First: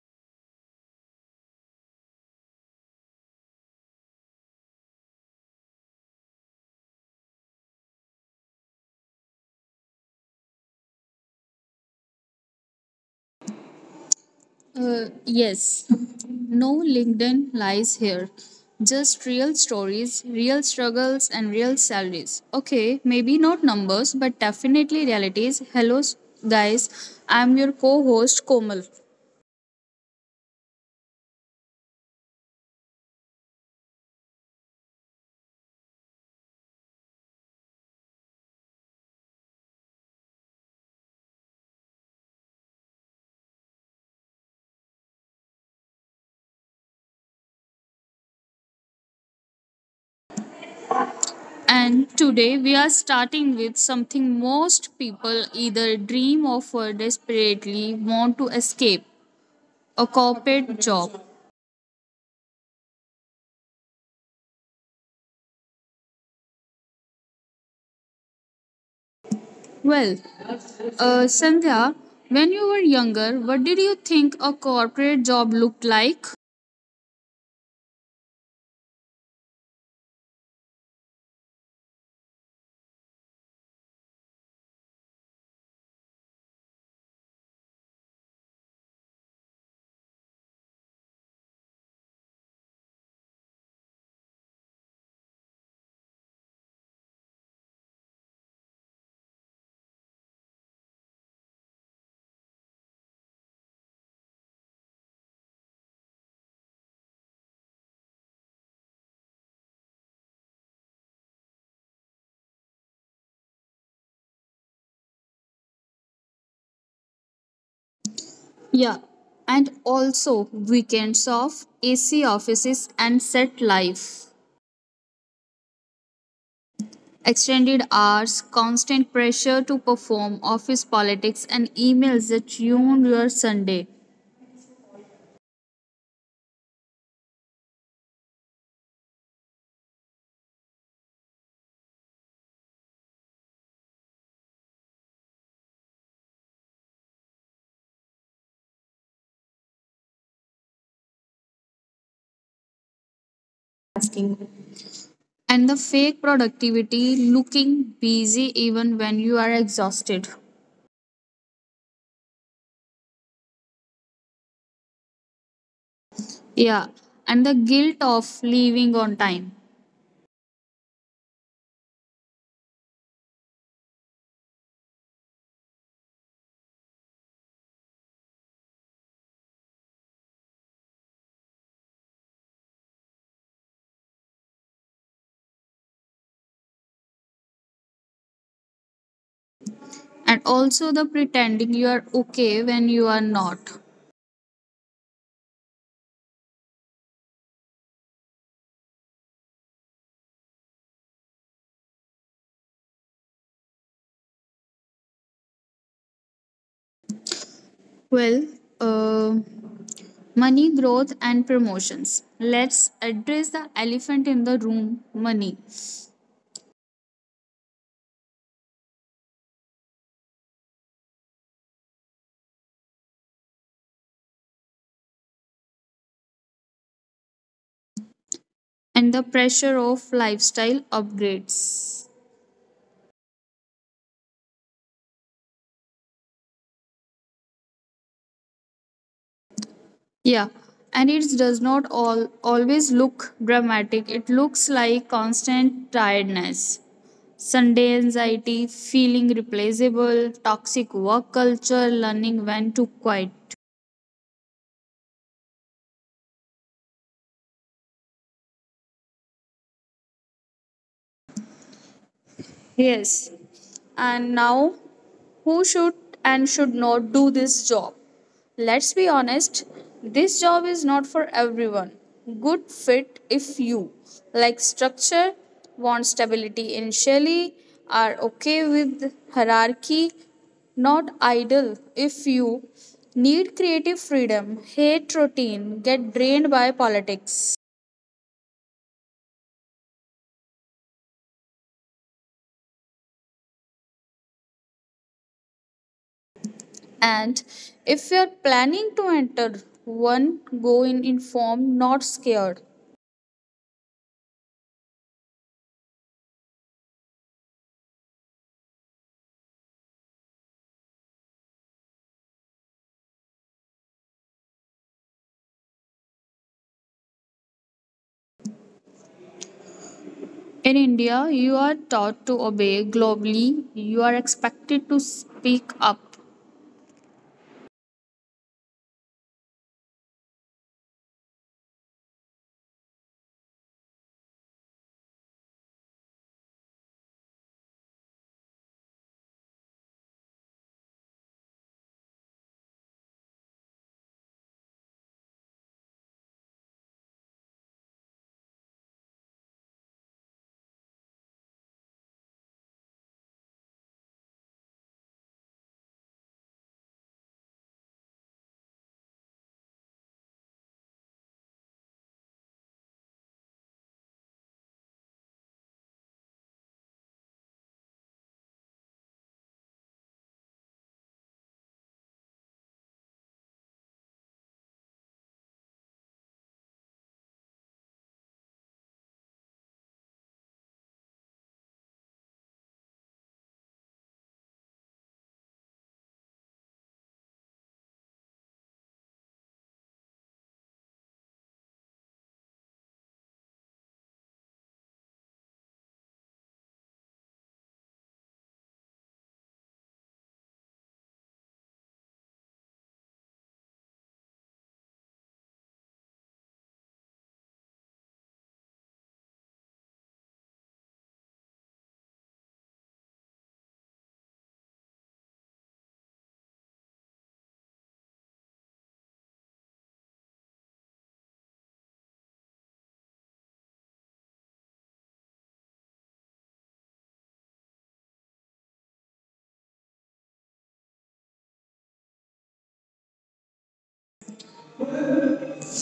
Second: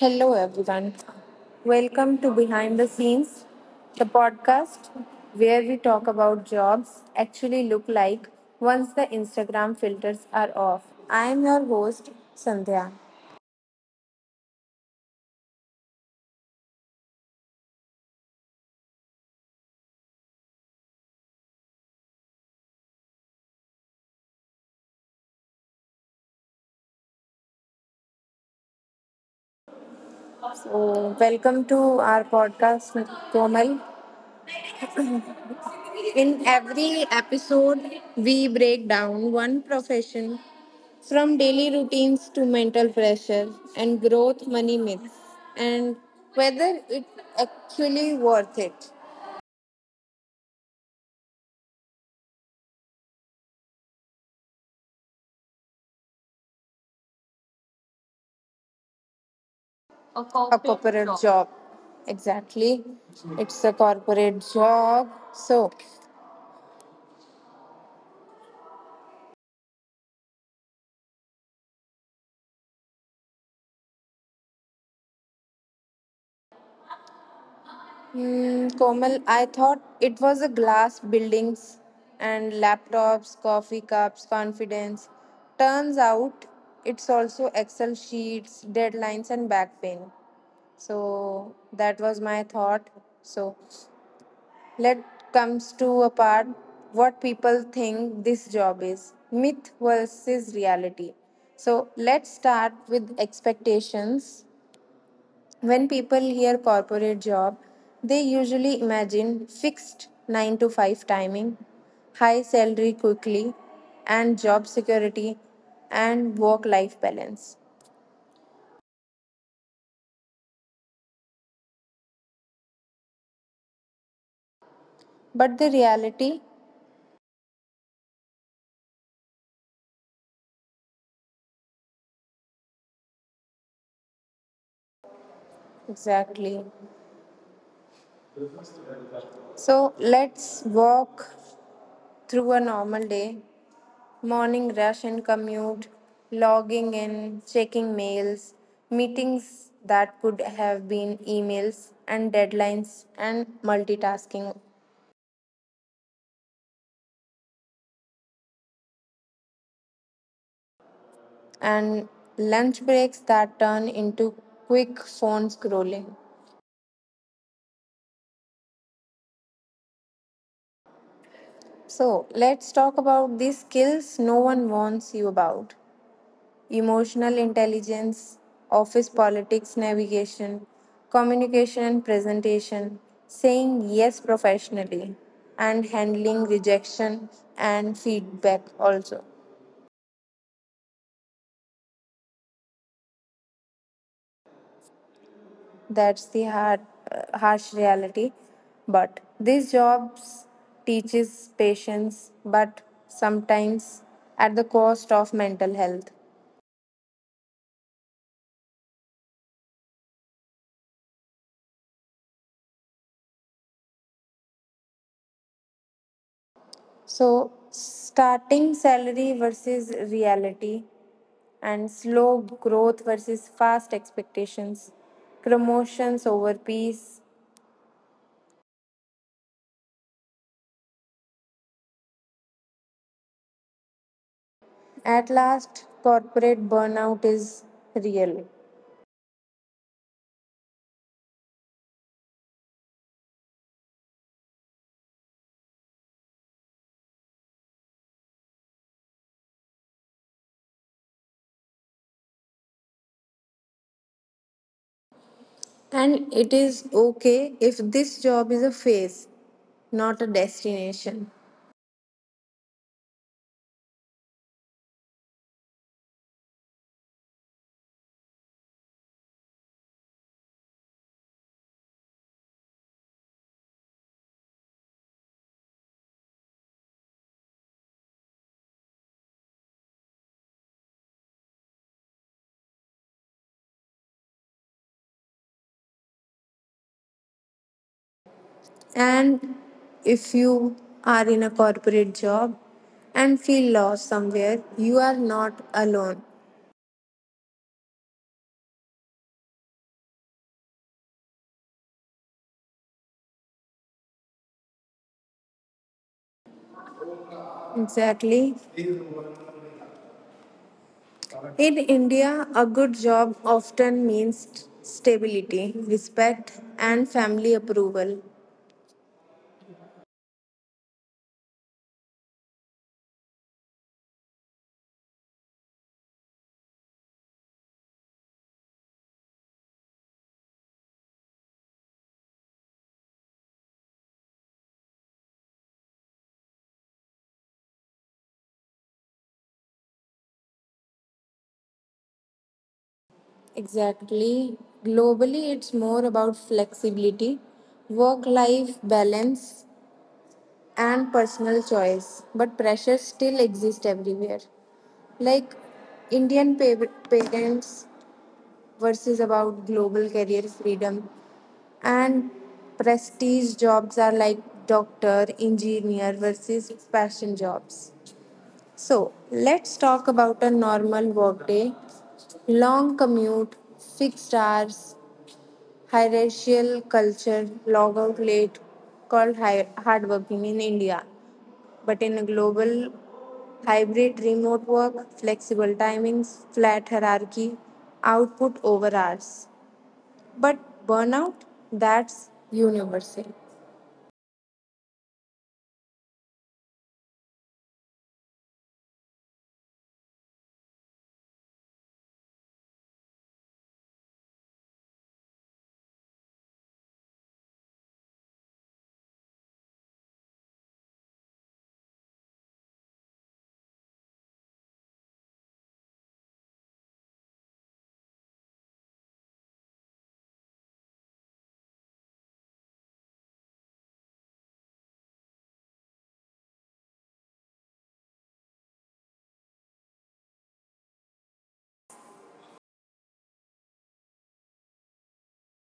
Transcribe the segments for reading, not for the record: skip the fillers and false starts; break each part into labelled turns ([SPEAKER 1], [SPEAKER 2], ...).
[SPEAKER 1] Hello, everyone. Welcome to Behind the Scenes, the podcast where we talk about jobs actually look like once the Instagram filters are off. I am your host, Sandhya.
[SPEAKER 2] Uh, yes, no LinkedIn lies here. Just real stories, real struggles, and real salaries. Okay, maybe not numbers, but definitely realities. Hello, guys. I'm your co host, Komal.
[SPEAKER 1] So, welcome to our podcast, Komal. In every episode, we break down one profession from daily routines to mental pressure and growth money myths and whether it's actually worth it.
[SPEAKER 2] And today we are starting with something most people either dream of or desperately want to escape a
[SPEAKER 1] A a corporate
[SPEAKER 2] corporate
[SPEAKER 1] corporate job.
[SPEAKER 2] job.
[SPEAKER 1] job. Exactly. It's a corporate job. So,
[SPEAKER 2] Well, Sandhya, when you were younger, what did you think a corporate job looked like?
[SPEAKER 1] Komal, I thought it was a glass buildings and laptops, coffee cups, confidence. Turns out it's also Excel sheets, deadlines, and back pain. So, that was my thought. So, let comes to a part what people think this job is, myth versus reality. So let's start with expectations. When people hear corporate job, they usually imagine fixed 9 to 5 timing, high salary quickly, and job security and work life balance,
[SPEAKER 2] Yeah, and also weekends off, AC offices, and set life.
[SPEAKER 1] but the reality.
[SPEAKER 2] Extended hours, constant pressure to perform, office politics, and emails that tune your Sunday.
[SPEAKER 1] Exactly. So let's walk through a normal day: morning rush and commute, logging in, checking mails, meetings that could have been emails, and deadlines and
[SPEAKER 2] Asking.
[SPEAKER 1] multitasking,
[SPEAKER 2] And the fake productivity, looking busy even when you are exhausted.
[SPEAKER 1] and lunch breaks that turn into quick phone scrolling.
[SPEAKER 2] Yeah, and the guilt of leaving on time.
[SPEAKER 1] So, let's talk about these skills no one warns you about: emotional intelligence, office politics navigation, communication and presentation, saying yes professionally, and handling rejection and feedback also.
[SPEAKER 2] And also the pretending you are okay when you are not.
[SPEAKER 1] That's the hard, harsh reality. But these jobs teaches patience, but sometimes at the cost of mental health.
[SPEAKER 2] Well, uh, Money growth and promotions. Let's address the elephant in the room money
[SPEAKER 1] So starting salary versus reality, and slow growth versus fast expectations, promotions over peace.
[SPEAKER 2] and the pressure of lifestyle upgrades.
[SPEAKER 1] At last, corporate burnout is real.
[SPEAKER 2] Yeah, and it does not always look dramatic, it looks like constant tiredness. Sunday anxiety, feeling replaceable, toxic work culture, learning when to quit.
[SPEAKER 1] And it is okay if this job is a phase, not a destination.
[SPEAKER 2] Yes. And now, who should and should not do this job? Let's be honest, this job is not for everyone. Good fit if you like structure, want stability initially, are okay with hierarchy, not idle if you need creative freedom, hate routine, get drained by politics.
[SPEAKER 1] And if you are in a corporate job and feel lost somewhere, you are not alone.
[SPEAKER 2] And if you're planning to enter, one go in informed, not scared.
[SPEAKER 1] Exactly. In India, a good job often means stability, respect, and family approval.
[SPEAKER 2] In India, you are taught to obey. Globally, you are expected to speak up.
[SPEAKER 1] Exactly. Globally, it's more about flexibility, work life balance, and personal choice. But pressure still exists everywhere. Like Indian parents versus about global career freedom, and prestige jobs are like doctor, engineer versus passion jobs. So let's talk about a normal workday: long commute, fixed hours, hierarchical culture, log out late, called hard working in India, but in a global hybrid remote work, flexible timings, flat hierarchy, output over hours. But burnout, that's universal.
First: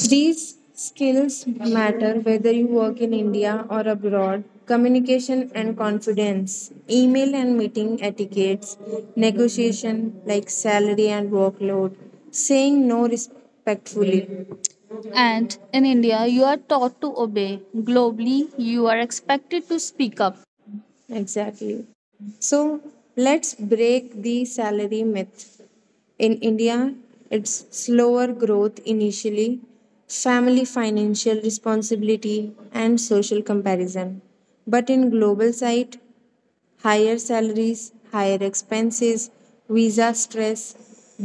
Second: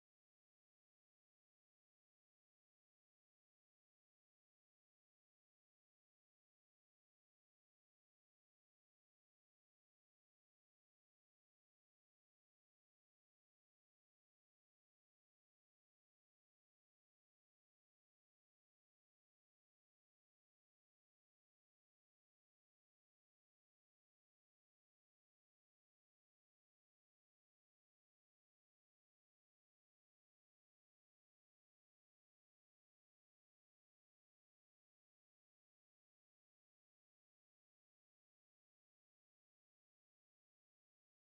[SPEAKER 2] These skills matter whether you work in India or abroad. Communication and confidence, email and meeting etiquettes, negotiation like salary and workload, saying no respectfully. And in India, you are taught to obey. Globally, you are expected to speak up. Exactly. So let's break the salary myth. In India, it's slower growth initially, family financial responsibility, and social comparison. But in global site, higher salaries, higher expenses, visa stress,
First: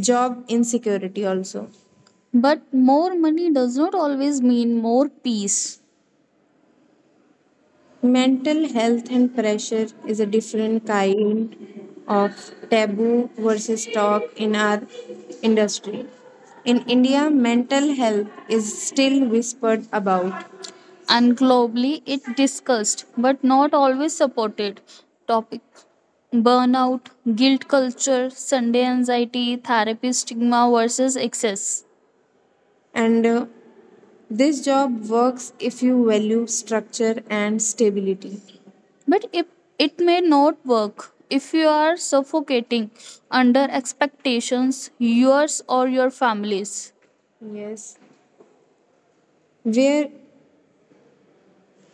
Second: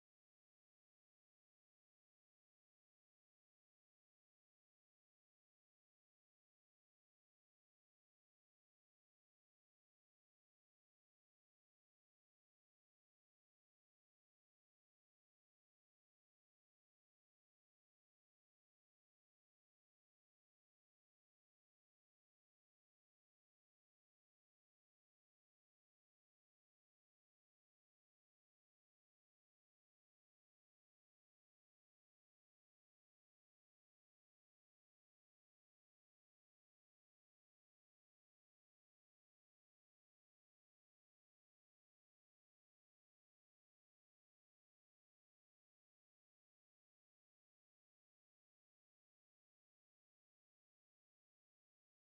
[SPEAKER 2] job insecurity also. But more money does not always mean more peace. Mental health and pressure is a different kind of taboo versus talk in our industry. In India, mental health is still whispered about. And globally, it discussed but not always supported topic. Burnout, guilt culture, Sunday anxiety, therapy stigma versus excess. And This job works if you value structure and stability. But if it may not work, if you are suffocating under expectations, yours or your family's. Yes. Where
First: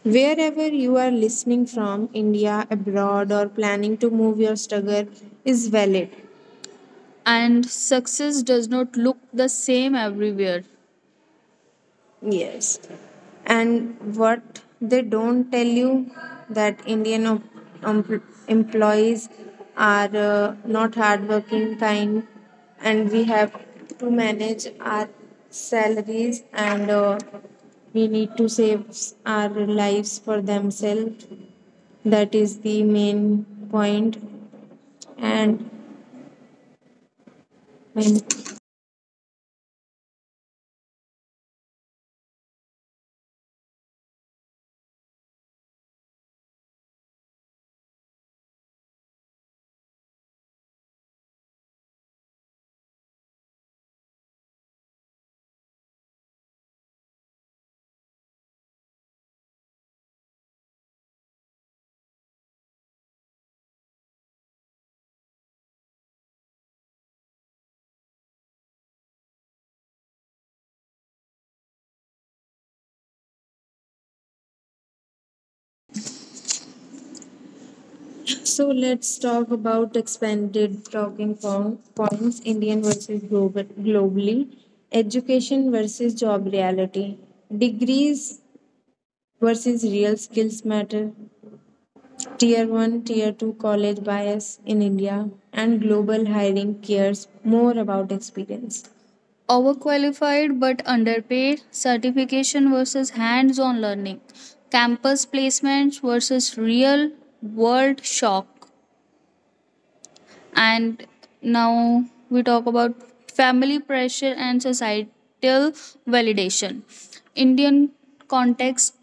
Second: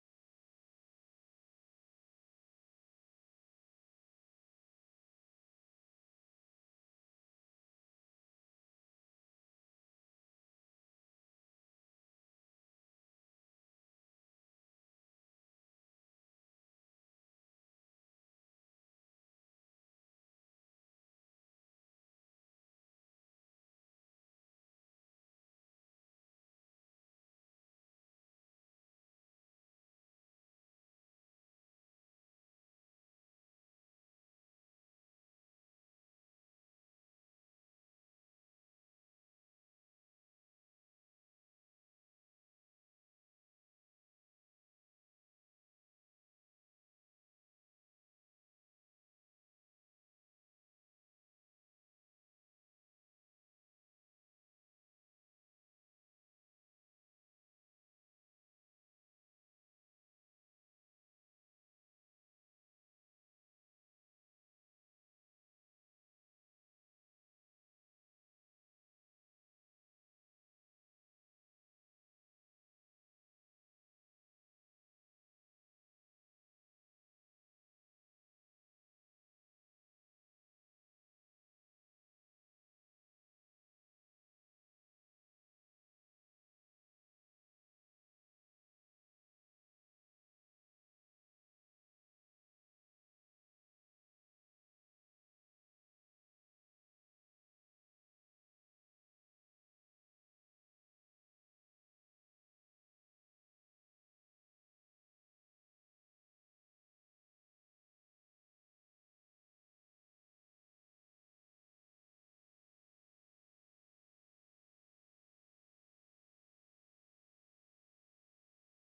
[SPEAKER 2] Wherever you are listening from, India, abroad or planning to move your struggle is valid. And success does not look the same everywhere. Yes. And what they don't tell you that Indian employees are not hardworking, kind, and we have to manage our salaries and we need to save our lives for themselves. That is the main point. And when So let's talk about expanded talking points Indian versus global, globally, education versus job reality, degrees versus real skills matter, tier 1, tier 2 college bias in India, and global hiring cares more about experience. Overqualified but underpaid, certification versus hands on learning, campus placements versus real world shock. And now we talk about family pressure and societal validation. Indian context,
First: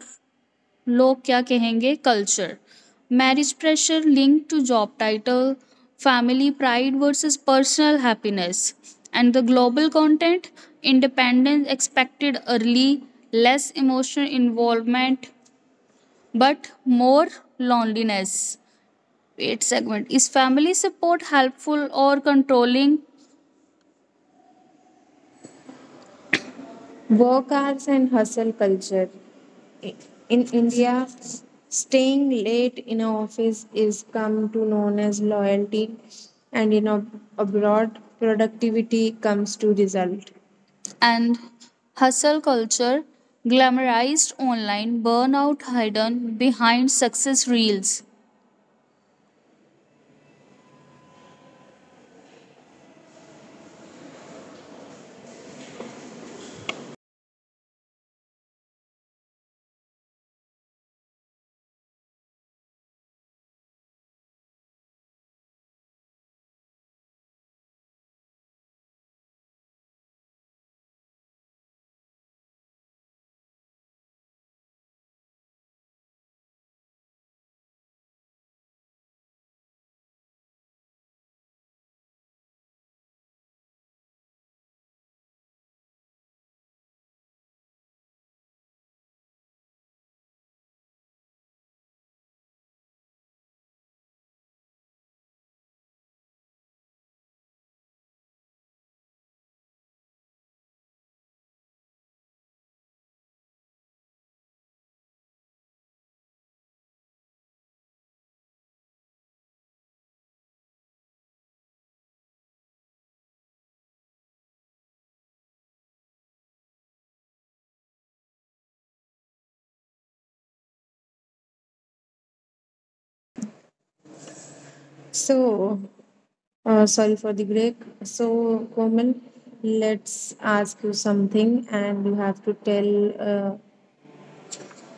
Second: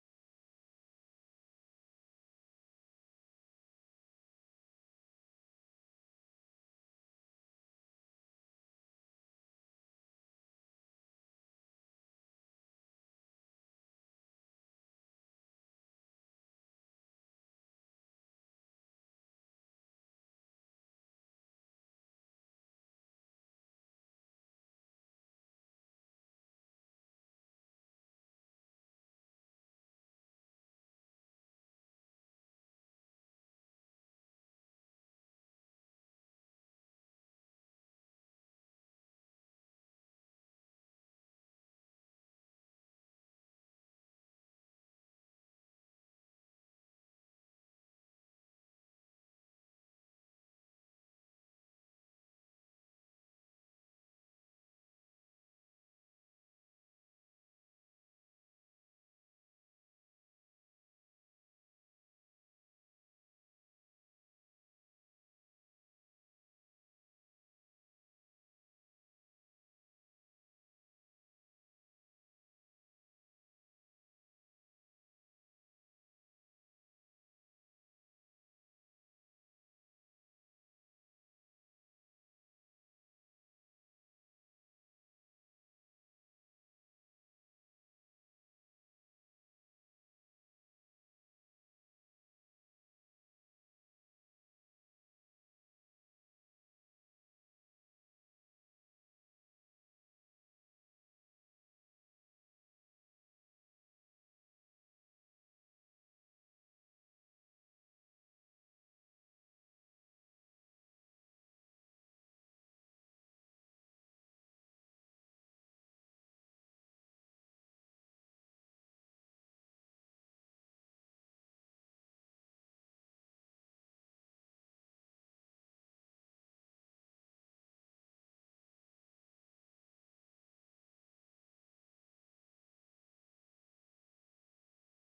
[SPEAKER 2] लोग क्या कहेंगे culture. Marriage pressure linked to job title, family pride versus personal happiness. And the global content, independence expected early, less emotional involvement, but more loneliness. Eight segment. Is family support helpful or controlling? Work hours and hustle culture. I- In India, staying late in an office is come to known as loyalty, and in abroad, productivity comes to result. And hustle culture glamorized online burnout hidden behind success reels. So, sorry for the break. So, Komal, let's ask you something, and you have to tell uh,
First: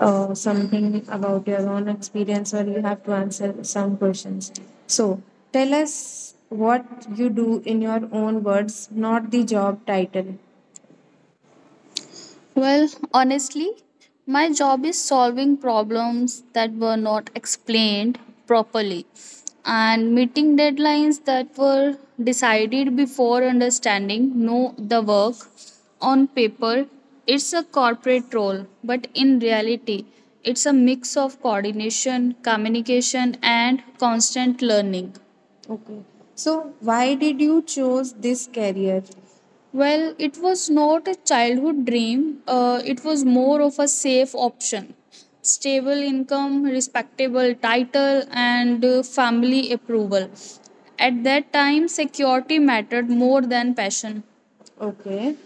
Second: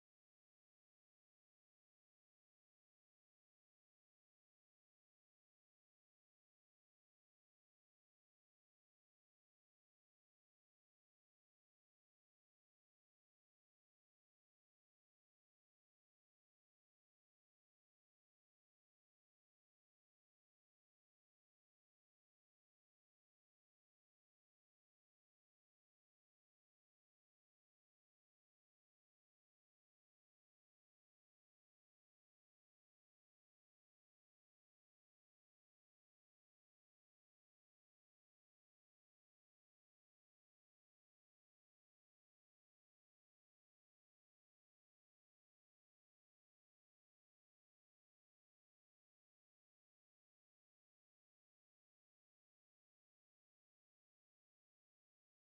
[SPEAKER 2] something about your own experience or you have to answer some questions. So, tell us what you do in your own words, not the job title. Well, honestly, my job is solving problems that were not explained properly and meeting deadlines that were decided before understanding no the work on paper, it's a corporate role but in reality it's a mix of coordination communication and constant learning. Okay. So why did you choose this career? Well, it was not a childhood dream, it was more of a safe option. Stable income, respectable title, and family approval. At that time, security mattered more than passion. Okay.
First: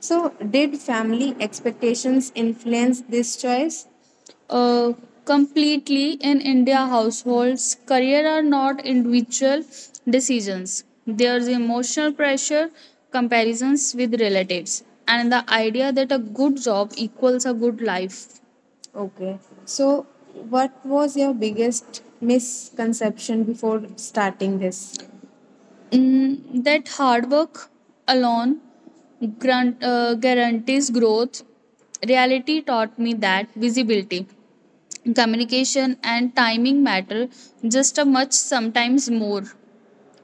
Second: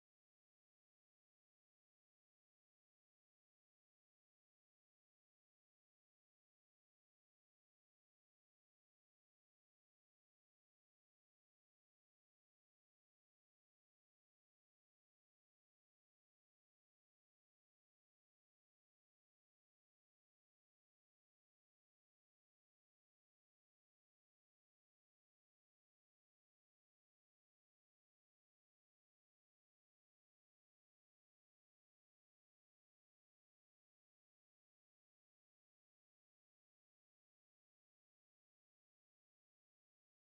[SPEAKER 2] So, did family expectations influence this choice? uh, completely in India households. Career are not individual decisions. There's emotional pressure, comparisons with relatives, and the idea that a good job equals a good life. Okay. So, what was your biggest misconception before starting this? Mm, that hard work alone guarantees growth. Reality taught me that visibility, communication and timing matter just a much sometimes more.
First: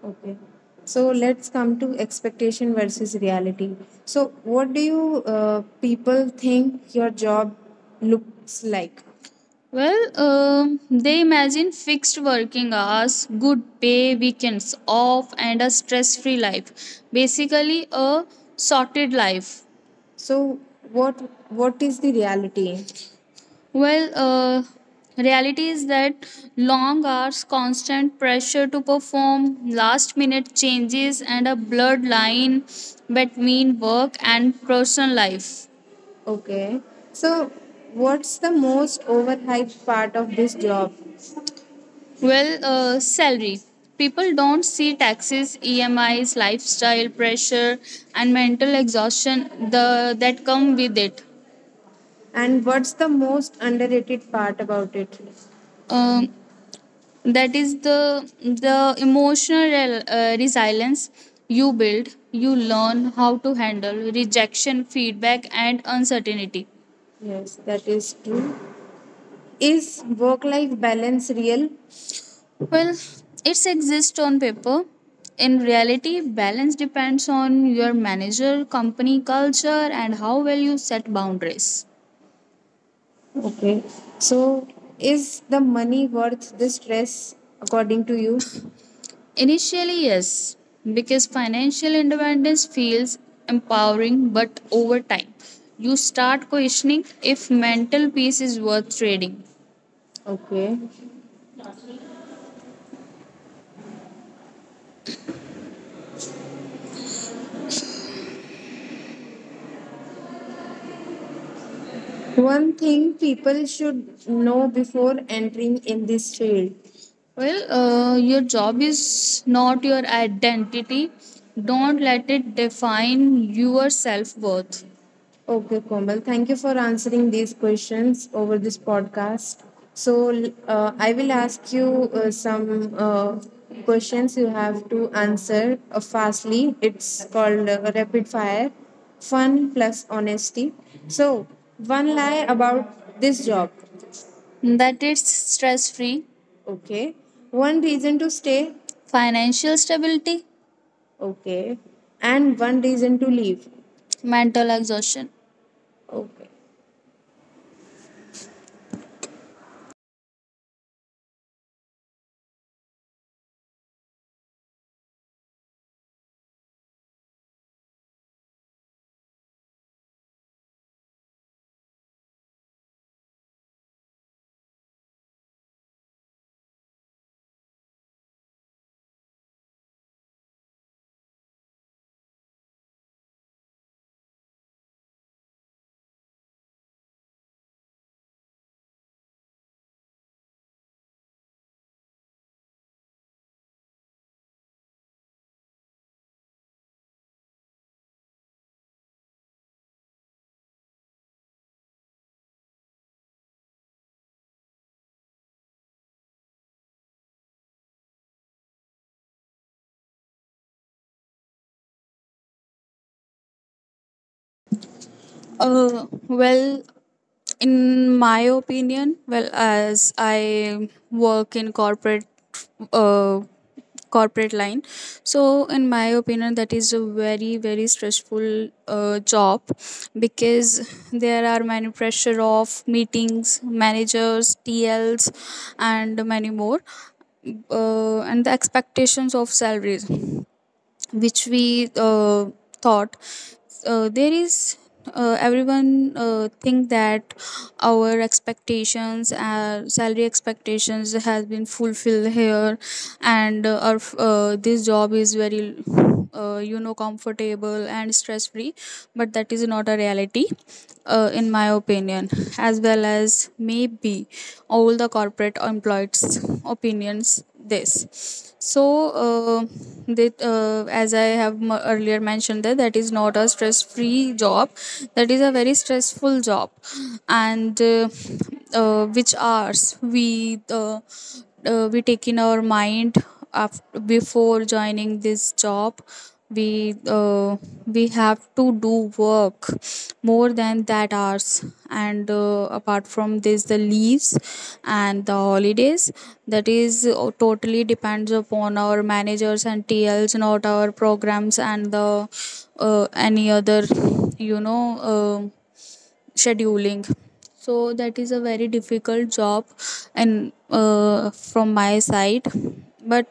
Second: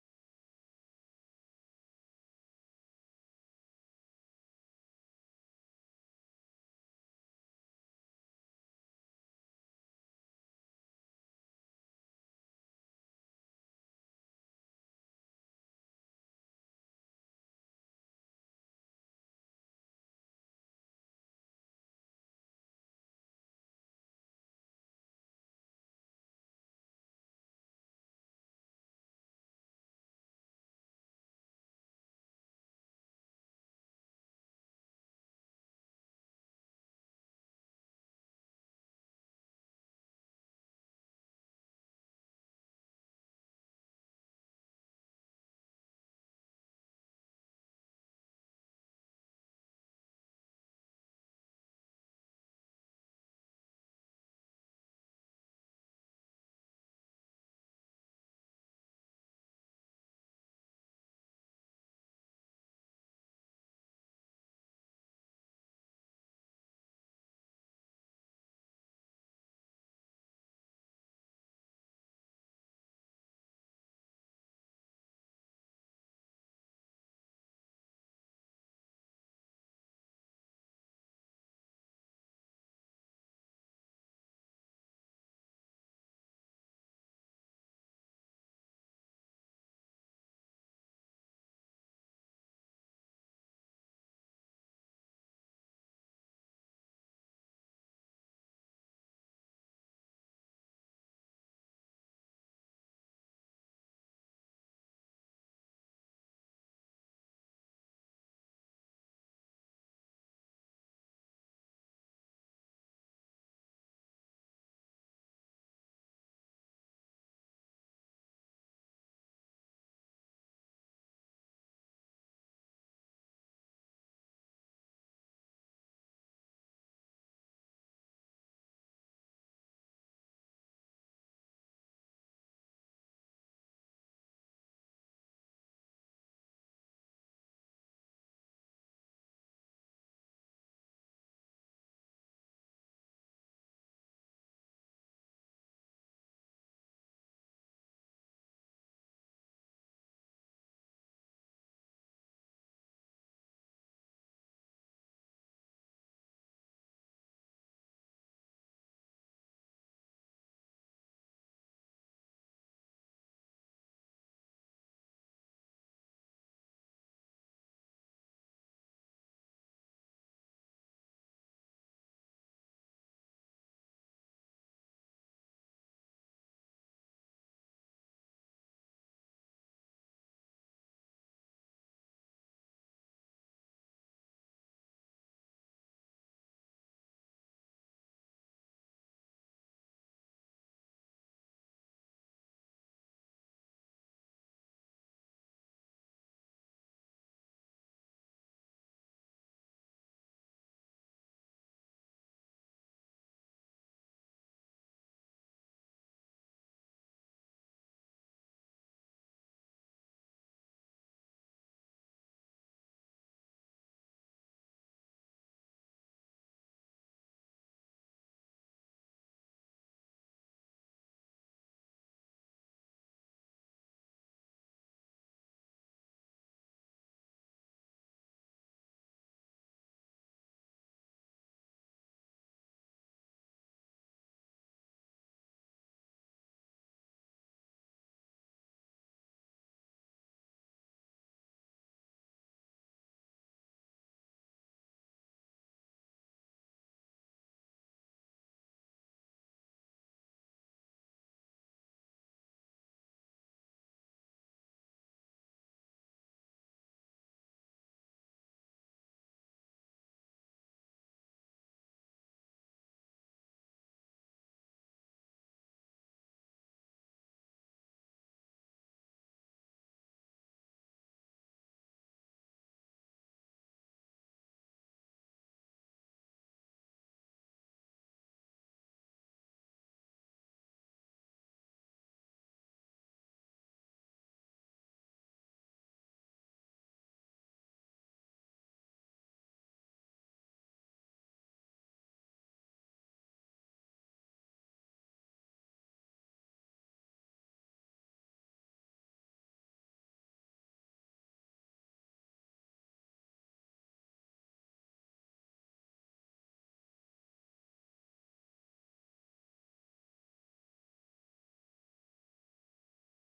[SPEAKER 2] Okay. So let's come to expectation versus reality. So, what do you people think your job looks like? Well, um, they imagine fixed working hours, good pay, weekends off and a stress free life, basically a sorted life. So, what what is the reality? Well, uh, reality is that long hours, constant pressure to perform, last minute changes, and a blurred line between work and personal life. Okay. So, what's the most overhyped part of this job? Salary. People don't see taxes, EMIs, lifestyle pressure, and mental exhaustion that come with it. And what's the most underrated part about it? Um, that is the emotional resilience you build. You learn how to handle rejection, feedback, and uncertainty. Yes, that is true. Is work life balance real? Well, it exists on paper. In reality, balance depends on your manager, company culture, and how well you set boundaries. Okay. So, is the money worth the stress according to you? Initially, yes, because financial independence feels empowering, but over time, you start questioning if mental peace is worth trading. Okay. One thing people should know before entering in this field. Well, your job is not your identity. Don't let it define your self worth. Okay, Komal. Thank you for answering these questions over this podcast. So, I will ask you some questions you have to answer fastly. It's called rapid fire fun plus honesty. So, one lie about this job. That it's stress free. Okay. One reason to stay. Financial stability. Okay. And one reason to leave. Mental exhaustion. Okay. Uh, well, in my opinion, well, as I work in corporate, uh, corporate line, so in my opinion, that is a very very stressful job because there are many pressure of meetings, managers, T Ls, and many more, and the expectations of salaries which we thought there is everyone think that our expectations salary expectations has been fulfilled here and our this job is very comfortable and stress free but that is not a reality in my opinion as well as maybe all the corporate employees opinions this. So, uh, that as I have earlier mentioned that is not a stress free job, that is a very stressful job. And which hours we take in our mind before joining this job, we uh, we have to do work more than that hours. And apart from this the leaves and the holidays, that is totally depends upon our managers and T Ls, not our programs and the any other you know uh, scheduling. So that is a very difficult job. And from my side, but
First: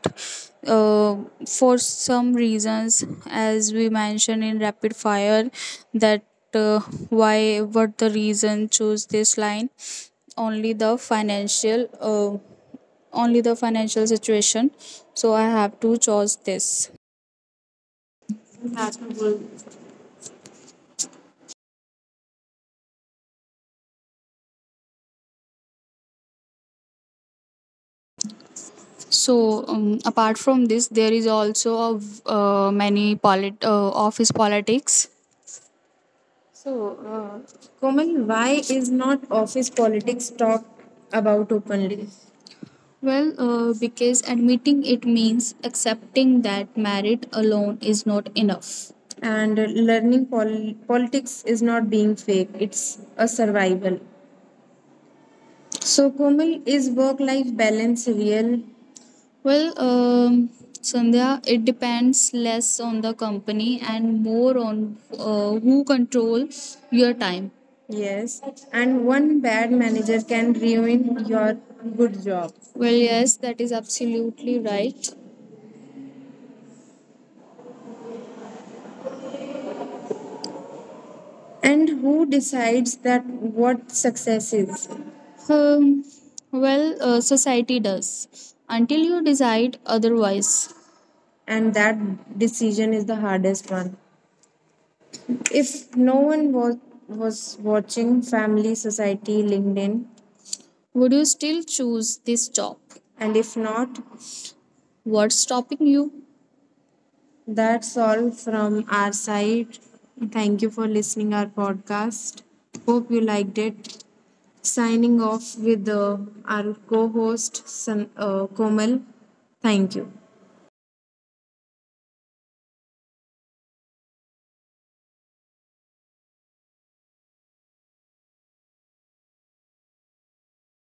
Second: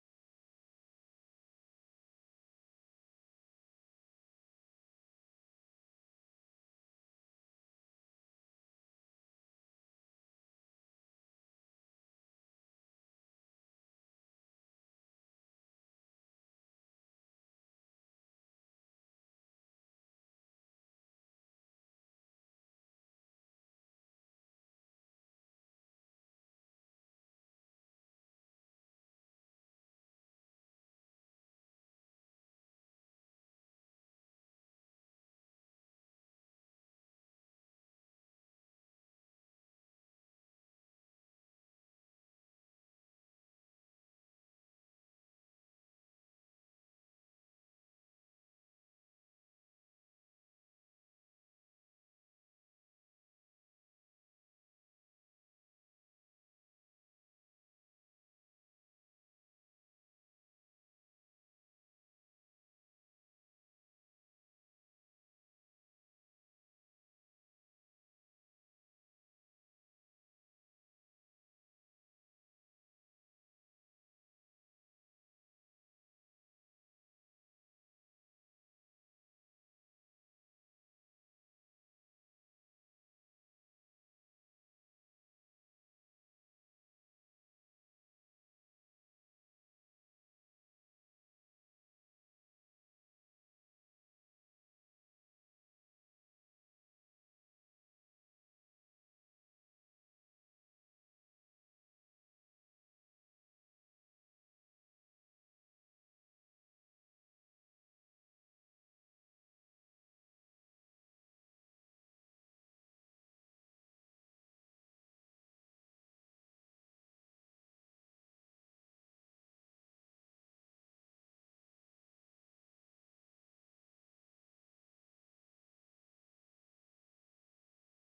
[SPEAKER 2] uh, for some reasons as we mentioned in rapid fire that uh, why what the reason choose this line, only the financial uh, only the financial situation, so I have to choose this. So apart from this, there is also of uh, many office politics. So, Komal, why is not office politics talked about openly? Well, because admitting it means accepting that merit alone is not enough. And learning politics is not being fake, it's a survival. So, Komal, is work life balance real? Well, Sandhya, it depends less on the company and more on who control your time. Yes, and one bad manager can ruin your good job. Well, yes, that is absolutely right. And who decides that what success is? Um, society does until you decide otherwise. And that decision is the hardest one. If no one was watching Family Society LinkedIn, would you still choose this job? And if not, what's stopping you? That's all from our side. Thank you for listening our podcast. Hope you liked it. Signing off with our co-host Komal. Thank you.